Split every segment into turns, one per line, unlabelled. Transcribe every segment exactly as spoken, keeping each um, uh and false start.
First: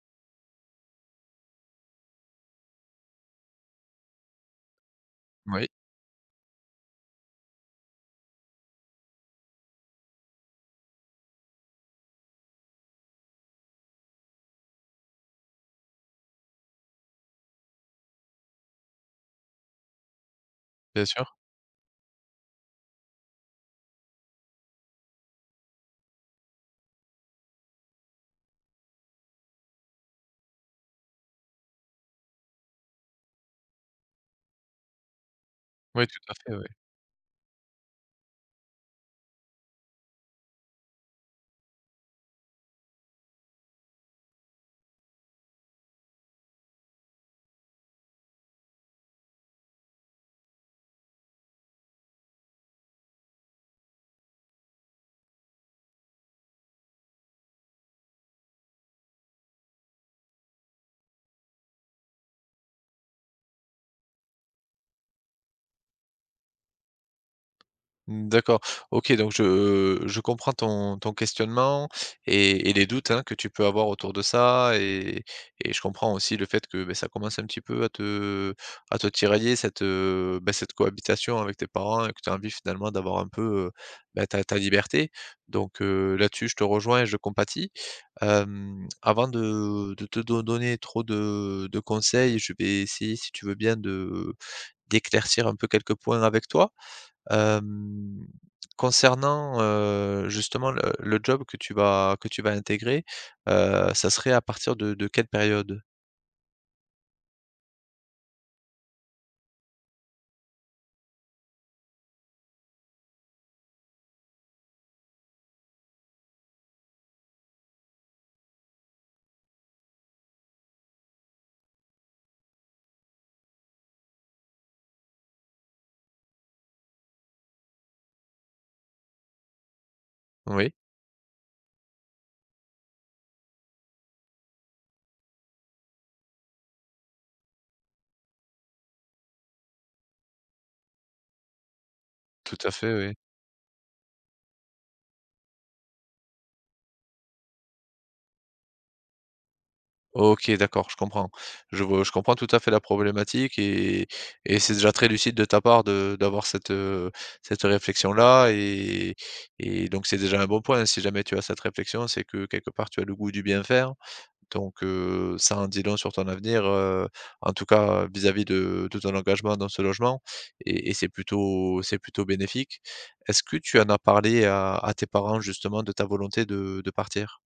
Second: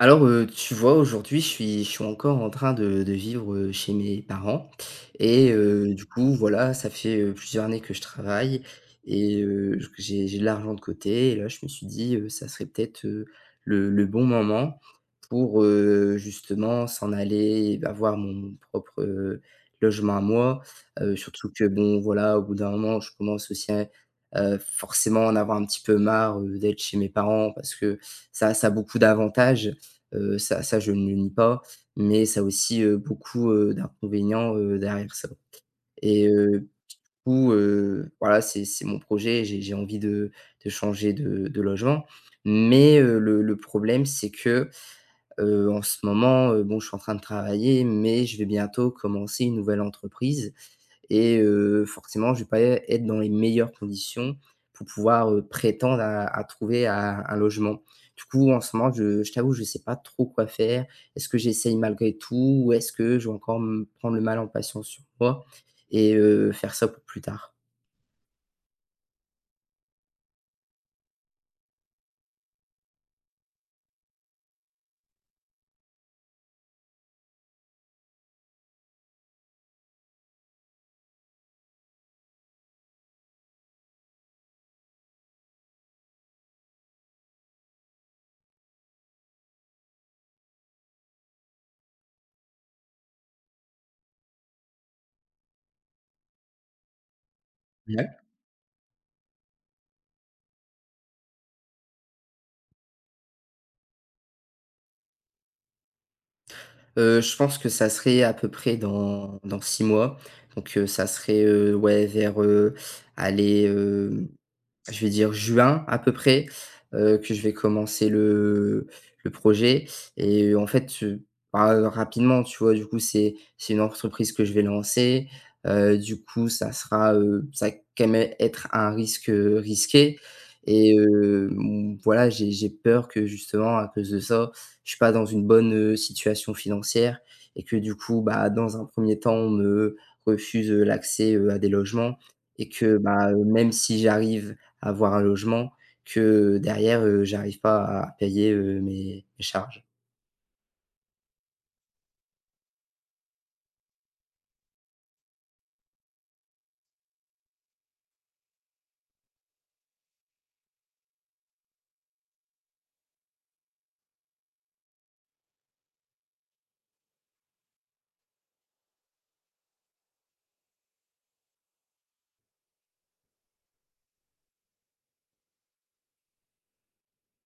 Alors, heu, tu vois, aujourd'hui, je suis je suis encore en train de de vivre, heu, chez mes parents et
Oui,
heu, du coup, voilà, ça fait, heu, plusieurs années que je travaille et heu, j que j'ai j'ai de l'argent de côté. Et là, je me suis dit, heu, ça serait peut-être, heu, le le bon moment pour, heu, justement s'en aller, avoir mon propre, heu, logement à moi.
bien
Heu,
sûr.
surtout que bon, voilà, au bout d'un moment, je commence aussi à, heu, forcément en avoir un petit peu marre, heu, d'être chez mes parents parce que ça ça a beaucoup d'avantages. Heu, ça ça, je ne le nie pas, mais ça a aussi, heu, beaucoup, heu, d'inconvénients, heu, derrière ça.
Oui, tout
Et
à fait,
heu,
oui.
du coup, heu, voilà, c'est c'est mon projet, j'ai j'ai envie de de changer de de logement, mais heu, le le problème c'est que, heu, en ce moment, heu, bon, je suis en train de travailler, mais je vais bientôt commencer une nouvelle entreprise et heu, forcément, je vais pas être dans les meilleures conditions pour pouvoir, heu, prétendre à à trouver un un logement. Du coup, en ce moment, je je t'avoue, je ne sais pas trop quoi faire. Est-ce que j'essaye malgré tout ou est-ce que je vais encore me prendre le mal en patience sur moi et heu, faire ça pour plus tard?
Mmh, d'accord. OK, donc je je comprends ton ton questionnement et et les doutes, hein, que tu peux avoir autour de ça, et et je comprends aussi le fait que, beh, ça commence un petit peu à te à te tirailler cette, heu, bah, cette cohabitation avec tes parents, et que tu as envie finalement d'avoir un peu, heu, bah, ta ta liberté. Donc heu, là-dessus, je te rejoins et je compatis. Hem, avant de de te do donner trop de de conseils, je vais essayer, si tu veux bien, de d'éclaircir un peu quelques points avec toi.
Ouais.
Hem, Concernant, heu, justement le le job que tu vas que tu vas intégrer, heu, ça serait à partir de de quelle période?
Heu, je pense que ça serait à peu près dans dans six mois, donc heu, ça serait, heu, ouais vers, aller. Je vais dire juin à peu près, heu, que je vais commencer le le projet et en fait, heu, bah, rapidement, tu vois? Du coup, c'est c'est une entreprise que je vais lancer, heu, du coup, ça sera, heu, ça va quand même être un risque, heu, risqué
Oui,
et hem, voilà, j'ai j'ai peur que justement à cause de ça, je suis pas dans une bonne, heu, situation financière, et que du coup, bah, dans un premier temps, on me refuse, heu, l'accès, heu, à des logements,
tout
et
à fait,
que,
oui.
bah, heu, même si j'arrive avoir un logement, que derrière, heu, j'arrive pas à payer, heu, mes mes charges.
OK, d'accord, je comprends. Je vois je comprends tout à fait la problématique, et et c'est déjà très lucide de ta part de d'avoir cette, heu, cette réflexion-là, et et donc c'est déjà un bon point. Si jamais tu as cette réflexion, c'est que quelque part tu as le goût du bien faire. Donc, heu, ça en dit long sur ton avenir, heu, en tout cas, vis-à-vis de de ton engagement dans ce logement, et et c'est plutôt c'est plutôt bénéfique. Est-ce que tu en as parlé à à tes parents justement de ta volonté de de partir?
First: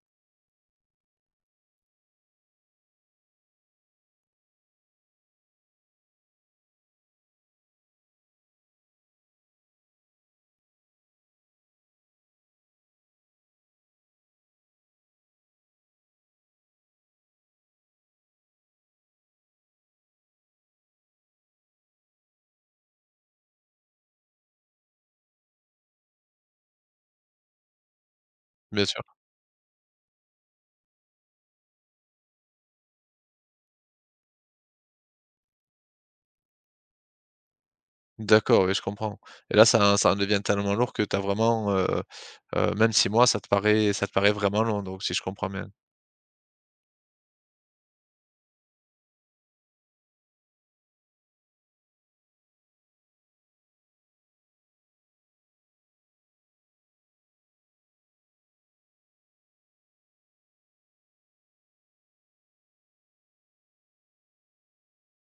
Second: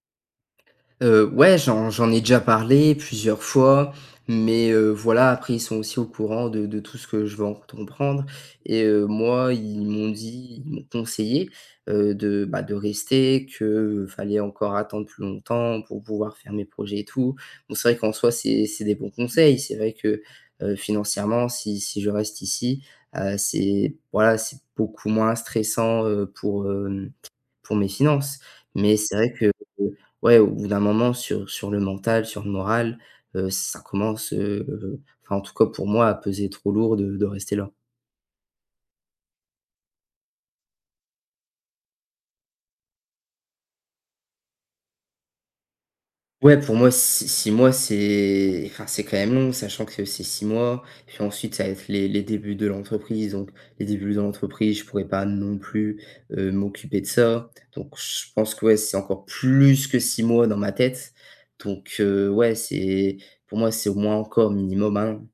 Heu, ouais, j'en j'en ai déjà parlé plusieurs fois, mais heu, voilà, après ils sont aussi au courant de de tout ce que je vais entreprendre et heu, moi, ils m'ont dit ils m'ont conseillé, heu, de, bah, de rester, que, euh, fallait encore attendre plus longtemps pour pouvoir faire mes projets et tout. Bon, c'est vrai qu'en soi, c'est c'est des bons conseils. C'est vrai que, heu, financièrement, si si je reste ici, heu, c'est voilà, c'est beaucoup moins stressant, heu, pour, hem, pour mes finances.
Bien
Mais
sûr.
c'est vrai que, euh, ouais, au bout d'un moment sur sur le mental, sur le moral, heu, ça commence, heu, enfin en tout cas pour moi à peser trop lourd de de rester là.
D'accord, oui, je comprends, et là, ça ça en devient tellement lourd que tu as vraiment, heu heu, même six mois, ça te paraît ça te paraît vraiment long, donc, si je comprends bien.
Ouais, pour moi, six 6 mois, c'est enfin c'est quand même long, sachant que c'est six mois, puis ensuite ça va être les les débuts de l'entreprise, donc les débuts de l'entreprise, je pourrais pas non plus, heu, m'occuper de ça. Donc je pense que, ouais, c'est encore plus que six mois dans ma tête. Donc heu, ouais, c'est pour moi, c'est au moins encore minimum un an.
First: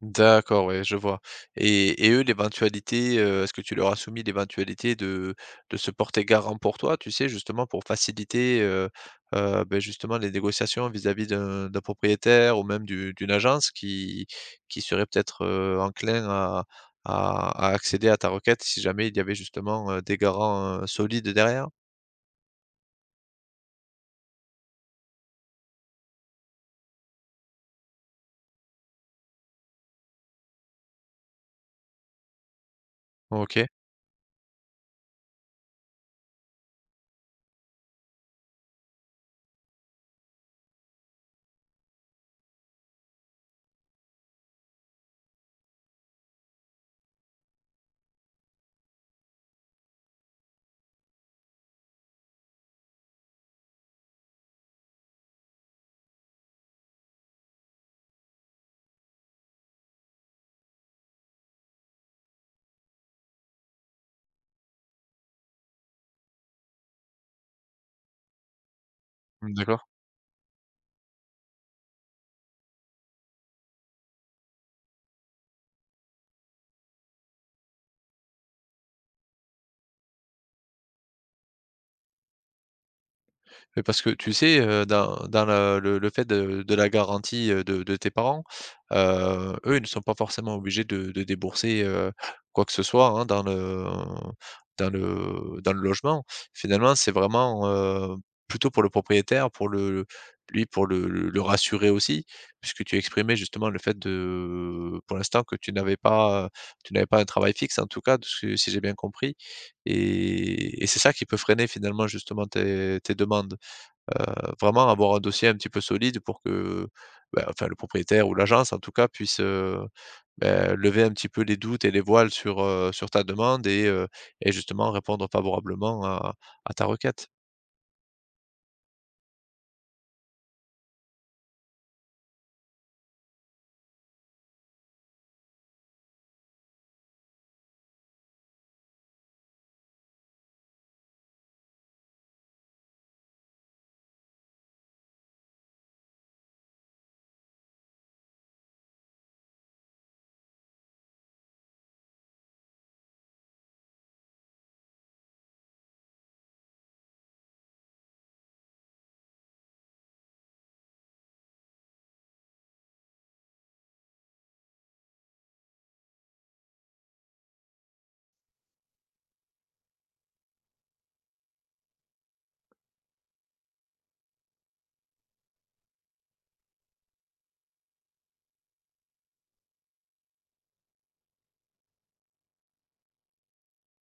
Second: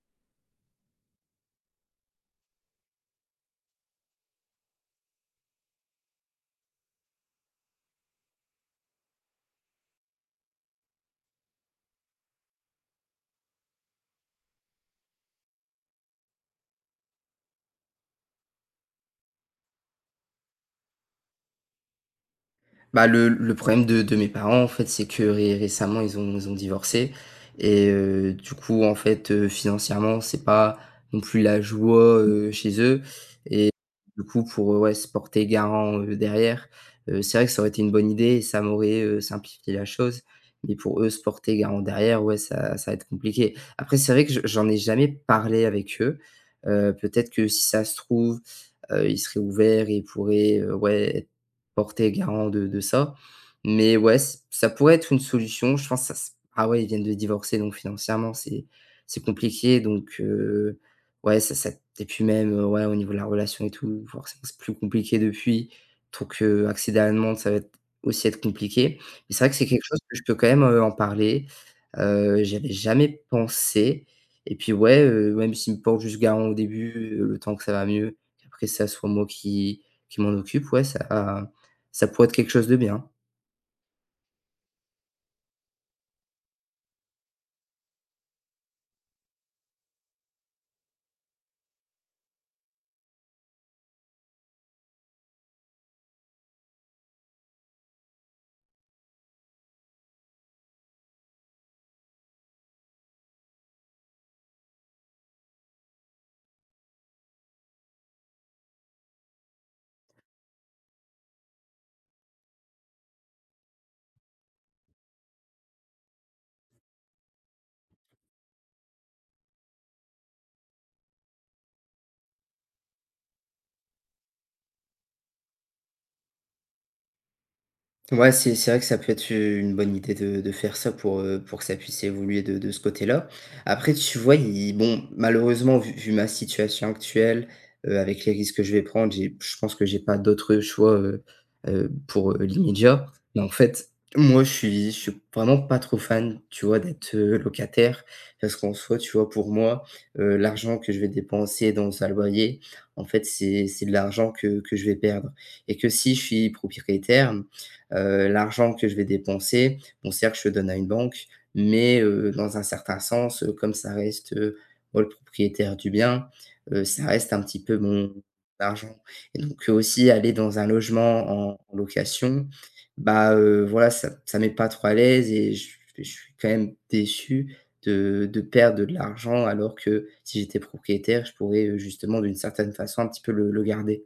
D'accord, ouais, je vois. Et et eux, l'éventualité, heu, est-ce que tu leur as soumis l'éventualité de de se porter garant pour toi, tu sais, justement pour faciliter, heu heu, beh, justement les négociations vis-à-vis d'un d'un propriétaire ou même du d'une agence qui qui serait peut-être, heu, enclin à à à accéder à ta requête si jamais il y avait justement, heu, des garants, heu, solides derrière?
Bah, le le problème de de mes parents, en fait, c'est que ré récemment, ils ont ils ont divorcé et heu, du coup, en fait, heu, financièrement, c'est pas non plus la joie, heu, chez eux,
OK,
et du coup, pour, heu, ouais, se porter garant, heu, derrière, heu, c'est vrai que ça aurait été une bonne idée et ça m'aurait, heu, simplifié la chose, mais pour eux, se porter garant derrière, ouais, ça ça va être compliqué. Après, c'est vrai que je j'en ai jamais parlé avec eux, heu, peut-être que si ça se trouve, heu, ils seraient ouverts et ils pourraient, heu, ouais, porter garant de de ça. Mais ouais, c ça pourrait être une solution. Je pense que ça s Ah ouais, ils viennent de divorcer, donc financièrement, c'est c'est compliqué. Donc heu, ouais, ça ça et puis même, heu, ouais, au niveau de la relation et tout, forcément, c'est plus compliqué depuis. Donc heu, accéder à la demande, ça va être aussi être compliqué. Mais c'est vrai
mmh,
que c'est
d'accord.
quelque chose que je peux quand même, heu, en parler. Heu, j'y jamais pensé et puis ouais, heu, même s'ils me porte juste garant au début, heu, le temps que ça va mieux, qu'après ça soit moi qui qui m'en occupe, ouais, ça ça pourrait être quelque chose de bien.
Mais parce que tu sais, heu, dans dans la le le fait de de la garantie, heu, de de tes parents, heu, eux, ils ne sont pas forcément obligés de de débourser, heu, quoi que ce soit, hein, dans le dans le dans le logement. Finalement, c'est vraiment, heu, plutôt pour le propriétaire, pour le lui, pour le le le rassurer aussi, puisque tu exprimais justement le fait de pour l'instant que tu n'avais pas, tu n'avais pas un travail fixe en tout cas, de ce que- si j'ai bien compris, et et c'est ça qui peut freiner finalement justement tes tes demandes? Heu, vraiment avoir un dossier un petit peu solide pour que, bah, enfin le propriétaire ou l'agence en tout cas puisse, heu, bah, lever un petit peu les doutes et les voiles sur, heu, sur ta demande, et heu et justement répondre favorablement à à ta requête.
Ouais, c'est c'est vrai que ça peut être, heu, une bonne idée de de faire ça pour, heu, pour que ça puisse évoluer de de ce côté-là. Après, tu vois, il bon, malheureusement, vu vu ma situation actuelle, heu, avec les risques que je vais prendre, j'ai je pense que j'ai pas d'autre choix, heu heu, pour, heu, l'immédiat. Mais en fait, moi, je suis je suis vraiment pas trop fan, tu vois, d'être, heu, locataire, parce qu'en soi, tu vois, pour moi, heu, l'argent que je vais dépenser dans un loyer, en fait, c'est c'est de l'argent que que je vais perdre, et que si je suis propriétaire. Heu, l'argent que je vais dépenser, bon certes, je le donne à une banque, mais heu, dans un certain sens, heu, comme ça reste, heu, moi le propriétaire du bien, heu, ça reste un petit peu mon argent. Et donc heu, aussi aller dans un logement en en location, bah, heu, voilà, ça ça met pas trop à l'aise et je je suis quand même déçu de de perdre de l'argent alors que si j'étais propriétaire, je pourrais, heu, justement d'une certaine façon un petit peu le le garder.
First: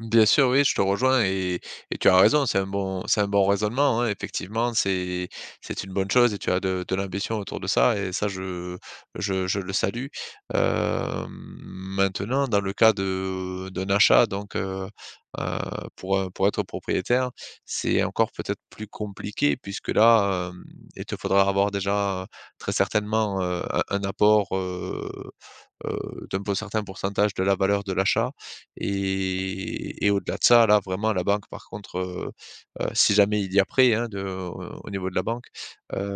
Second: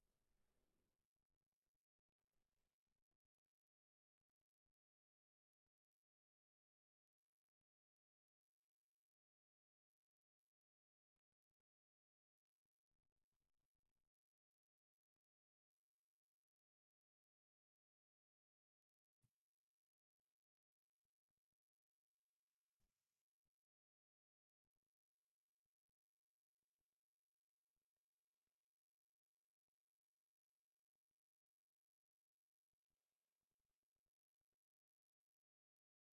Bien sûr, oui, je te rejoins, et, et tu as raison, c'est un bon, c'est un bon raisonnement, hein, effectivement, c'est, c'est une bonne chose, et tu as de, de l'ambition autour de ça, et ça, je, je, je le salue. Euh, maintenant, dans le cas de, d'un achat, donc euh, euh, pour, un- pour être propriétaire, c'est encore peut-être plus compliqué puisque là, euh, il te faudra avoir déjà très certainement euh, un, un apport. Euh, heu, d'un po certain pourcentage de la valeur de l'achat, et et au-delà de ça, là, vraiment la banque par contre, heu heu, si jamais il y a prêt, hein, de au au niveau de la banque, heu,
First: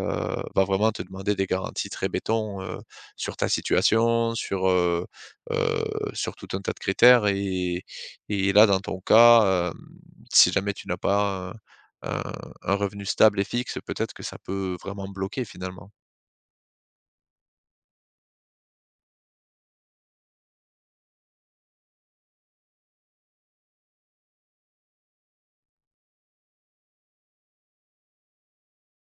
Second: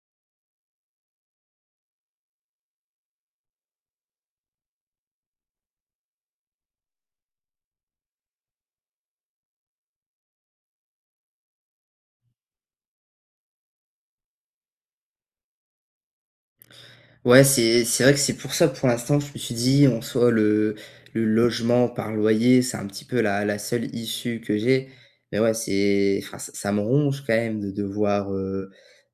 va vraiment te demander des garanties très béton, heu, sur ta situation, sur, heu heu, sur tout un tas de critères, et et là, dans ton cas, hem, si jamais tu n'as pas un un un revenu stable et fixe, peut-être que ça peut vraiment bloquer finalement.
Ouais, c'est c'est vrai que c'est pour ça, pour l'instant, je me suis dit, en soi, le le logement par loyer, c'est un petit peu la la seule issue que j'ai. Mais ouais, c'est enfin, ça ça me ronge quand même de devoir, heu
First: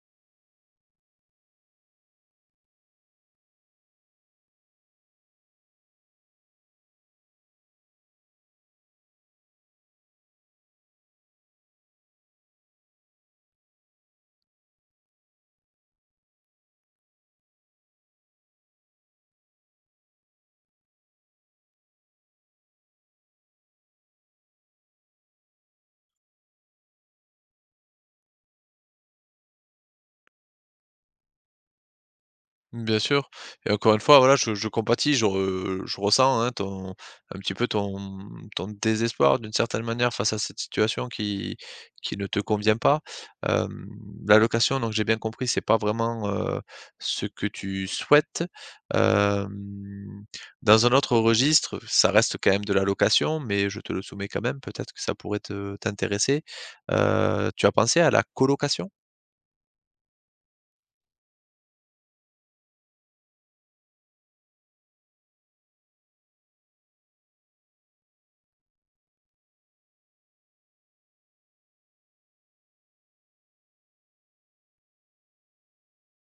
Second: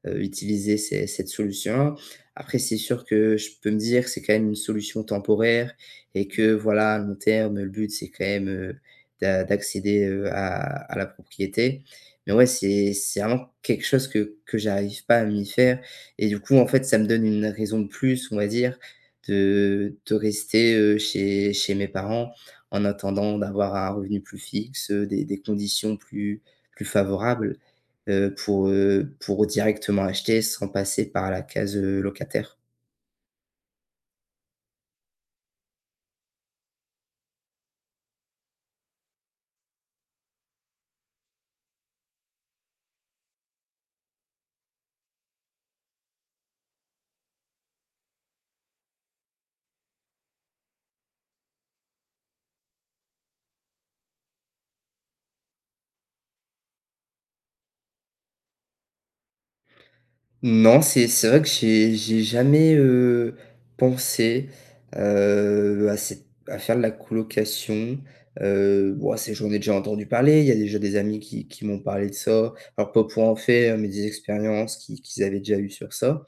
heu, utiliser ces cette solution. Après, c'est sûr que je peux me dire que c'est quand même une solution temporaire et que voilà, à long terme, le but, c'est quand même, heu, d'a d'accéder, heu, à à la propriété. Mais ouais, c'est c'est vraiment quelque chose que que j'arrive pas à m'y faire et du coup, en fait, ça me donne une raison de plus, on va dire, de de rester, heu, chez chez mes parents en attendant d'avoir un revenu plus fixe, heu, des des conditions plus plus favorables, heu, pour, heu, pour directement acheter sans passer par la case, heu, locataire.
Bien sûr, et encore une fois, voilà, je je compatis, je re je ressens, hein, ton un petit peu ton ton désespoir d'une certaine manière face à cette situation qui qui ne te convient pas. Hem, L'allocation, donc j'ai bien compris, c'est pas vraiment, heu, ce que tu souhaites. Hem, Dans un autre registre, ça reste quand même de l'allocation, mais je te le soumets quand même, peut-être que ça pourrait te t'intéresser. Heu, tu as pensé à la colocation?
Non, c'est c'est vrai que j'ai j'ai jamais, heu, pensé, heu, à cette à faire de la colocation. Heu, bon, c'est j'en ai déjà entendu parler, il y a déjà des amis qui qui m'ont parlé de ça. Alors pas pour en faire, mais des expériences qui qu'ils avaient déjà eues sur ça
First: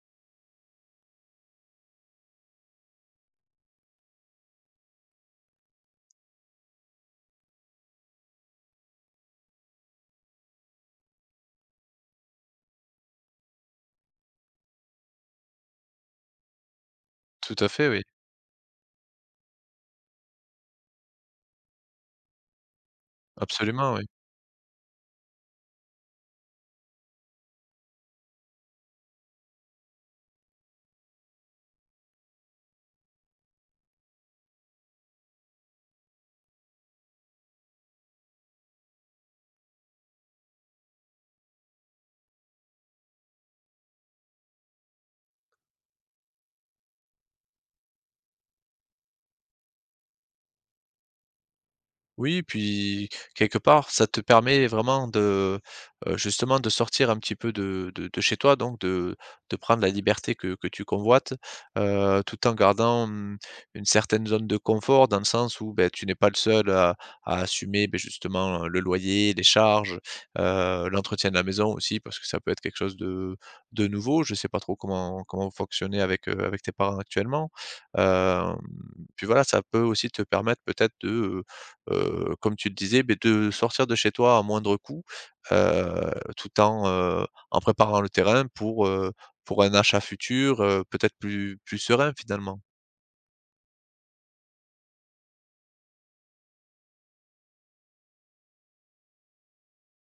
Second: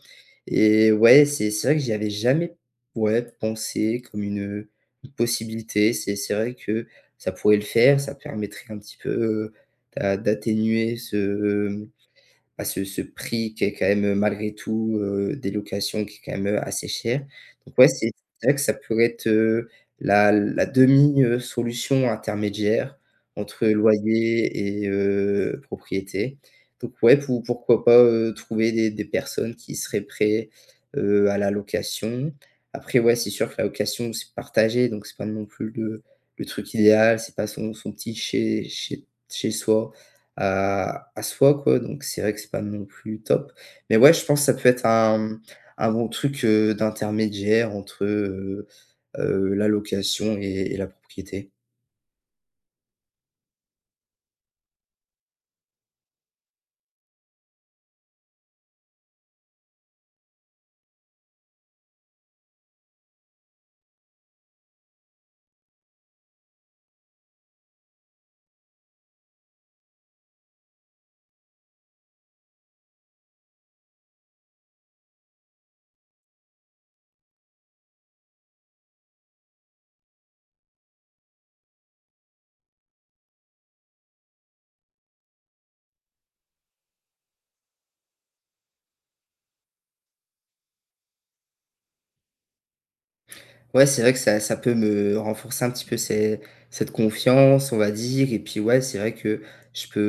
et ouais, c'est c'est vrai que j'y avais jamais, ouais, pensé comme une, une possibilité. C'est c'est vrai que ça pourrait le faire, ça permettrait un petit peu, heu, d'a d'atténuer ce, bah, ce ce prix qui est quand même, heu, malgré tout, heu, des locations qui est quand même, heu, assez cher.
Tout à
Donc
fait,
ouais,
oui,
c'est c'est vrai que ça pourrait être, heu, la la demi, solution intermédiaire entre
absolument, oui.
loyer et heu, propriété. Donc ouais, pour pourquoi pas, heu, trouver des des personnes qui seraient prêts, heu, à la location. Après ouais, c'est sûr que la location, c'est partagé, donc c'est pas non plus le le truc idéal, c'est pas son son petit chez chez chez soi à à soi, quoi, donc c'est vrai que c'est pas non plus top. Mais ouais, je pense que ça peut être un un bon truc, heu, d'intermédiaire entre, heu heu, la location et et la propriété.
Oui, puis quelque part, ça te permet vraiment de, heu, justement de sortir un petit peu de de de chez toi, donc de de prendre la liberté que que tu convoites, heu, tout en gardant, mmh, une certaine zone de confort dans le sens où, ben tu n'es pas le seul à à assumer, ben justement, le loyer, les charges, heu, l'entretien de la maison aussi, parce que ça peut être quelque chose de de nouveau. Je ne sais pas trop comment comment vous fonctionnez avec, heu, avec tes parents actuellement, hem, puis voilà, ça peut aussi te permettre peut-être de, heu, comme tu le disais, beh, de sortir de chez toi à moindre coût, heu, tout en, heu, en préparant le terrain pour, heu, pour un achat futur, heu, peut-être plus plus serein finalement.
Ouais, c'est vrai que ça ça peut me renforcer un petit peu ces cette confiance, on va dire, et puis, ouais, c'est vrai que je peux,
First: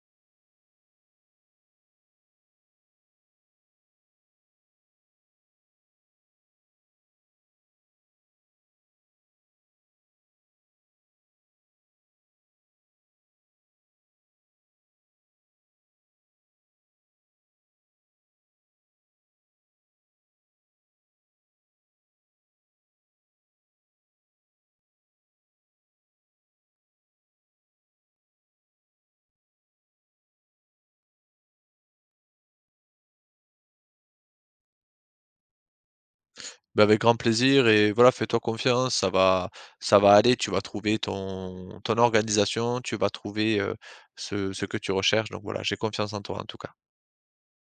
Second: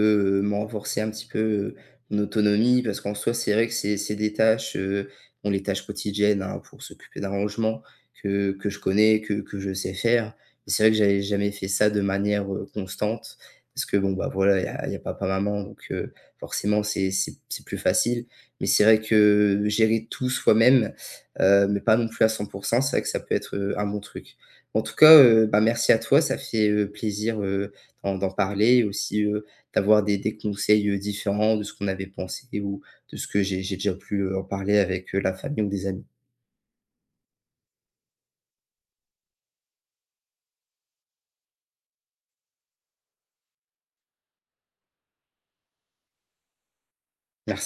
heu, me renforcer un petit peu, heu, mon autonomie, parce qu'en soi, c'est vrai que c'est c'est des tâches, heu, bon, les tâches quotidiennes, hein, pour s'occuper d'un rangement que que je connais, que que je sais faire. Mais c'est vrai que j'avais jamais fait ça de manière, heu, constante parce que, bon, bah, voilà, il y a y a papa, maman, donc heu, forcément, c'est c'est c'est plus facile. Mais c'est vrai que gérer tout soi-même, heu, mais pas non plus à cent pour cent. C'est vrai que ça peut être, heu, un bon truc. En tout cas, heu, bah, merci à toi. Ça fait, heu, plaisir, heu, d'en d'en parler et aussi, heu, d'avoir des des conseils, heu, différents de ce qu'on avait pensé ou de ce que j'ai j'ai déjà pu, heu, en parler avec, heu, la famille ou des amis.
Bah, avec grand plaisir, et voilà, fais-toi confiance, ça va ça va aller, tu vas trouver ton ton organisation, tu vas trouver, heu, ce ce que tu recherches, donc voilà, j'ai confiance en toi en tout cas.
Merci.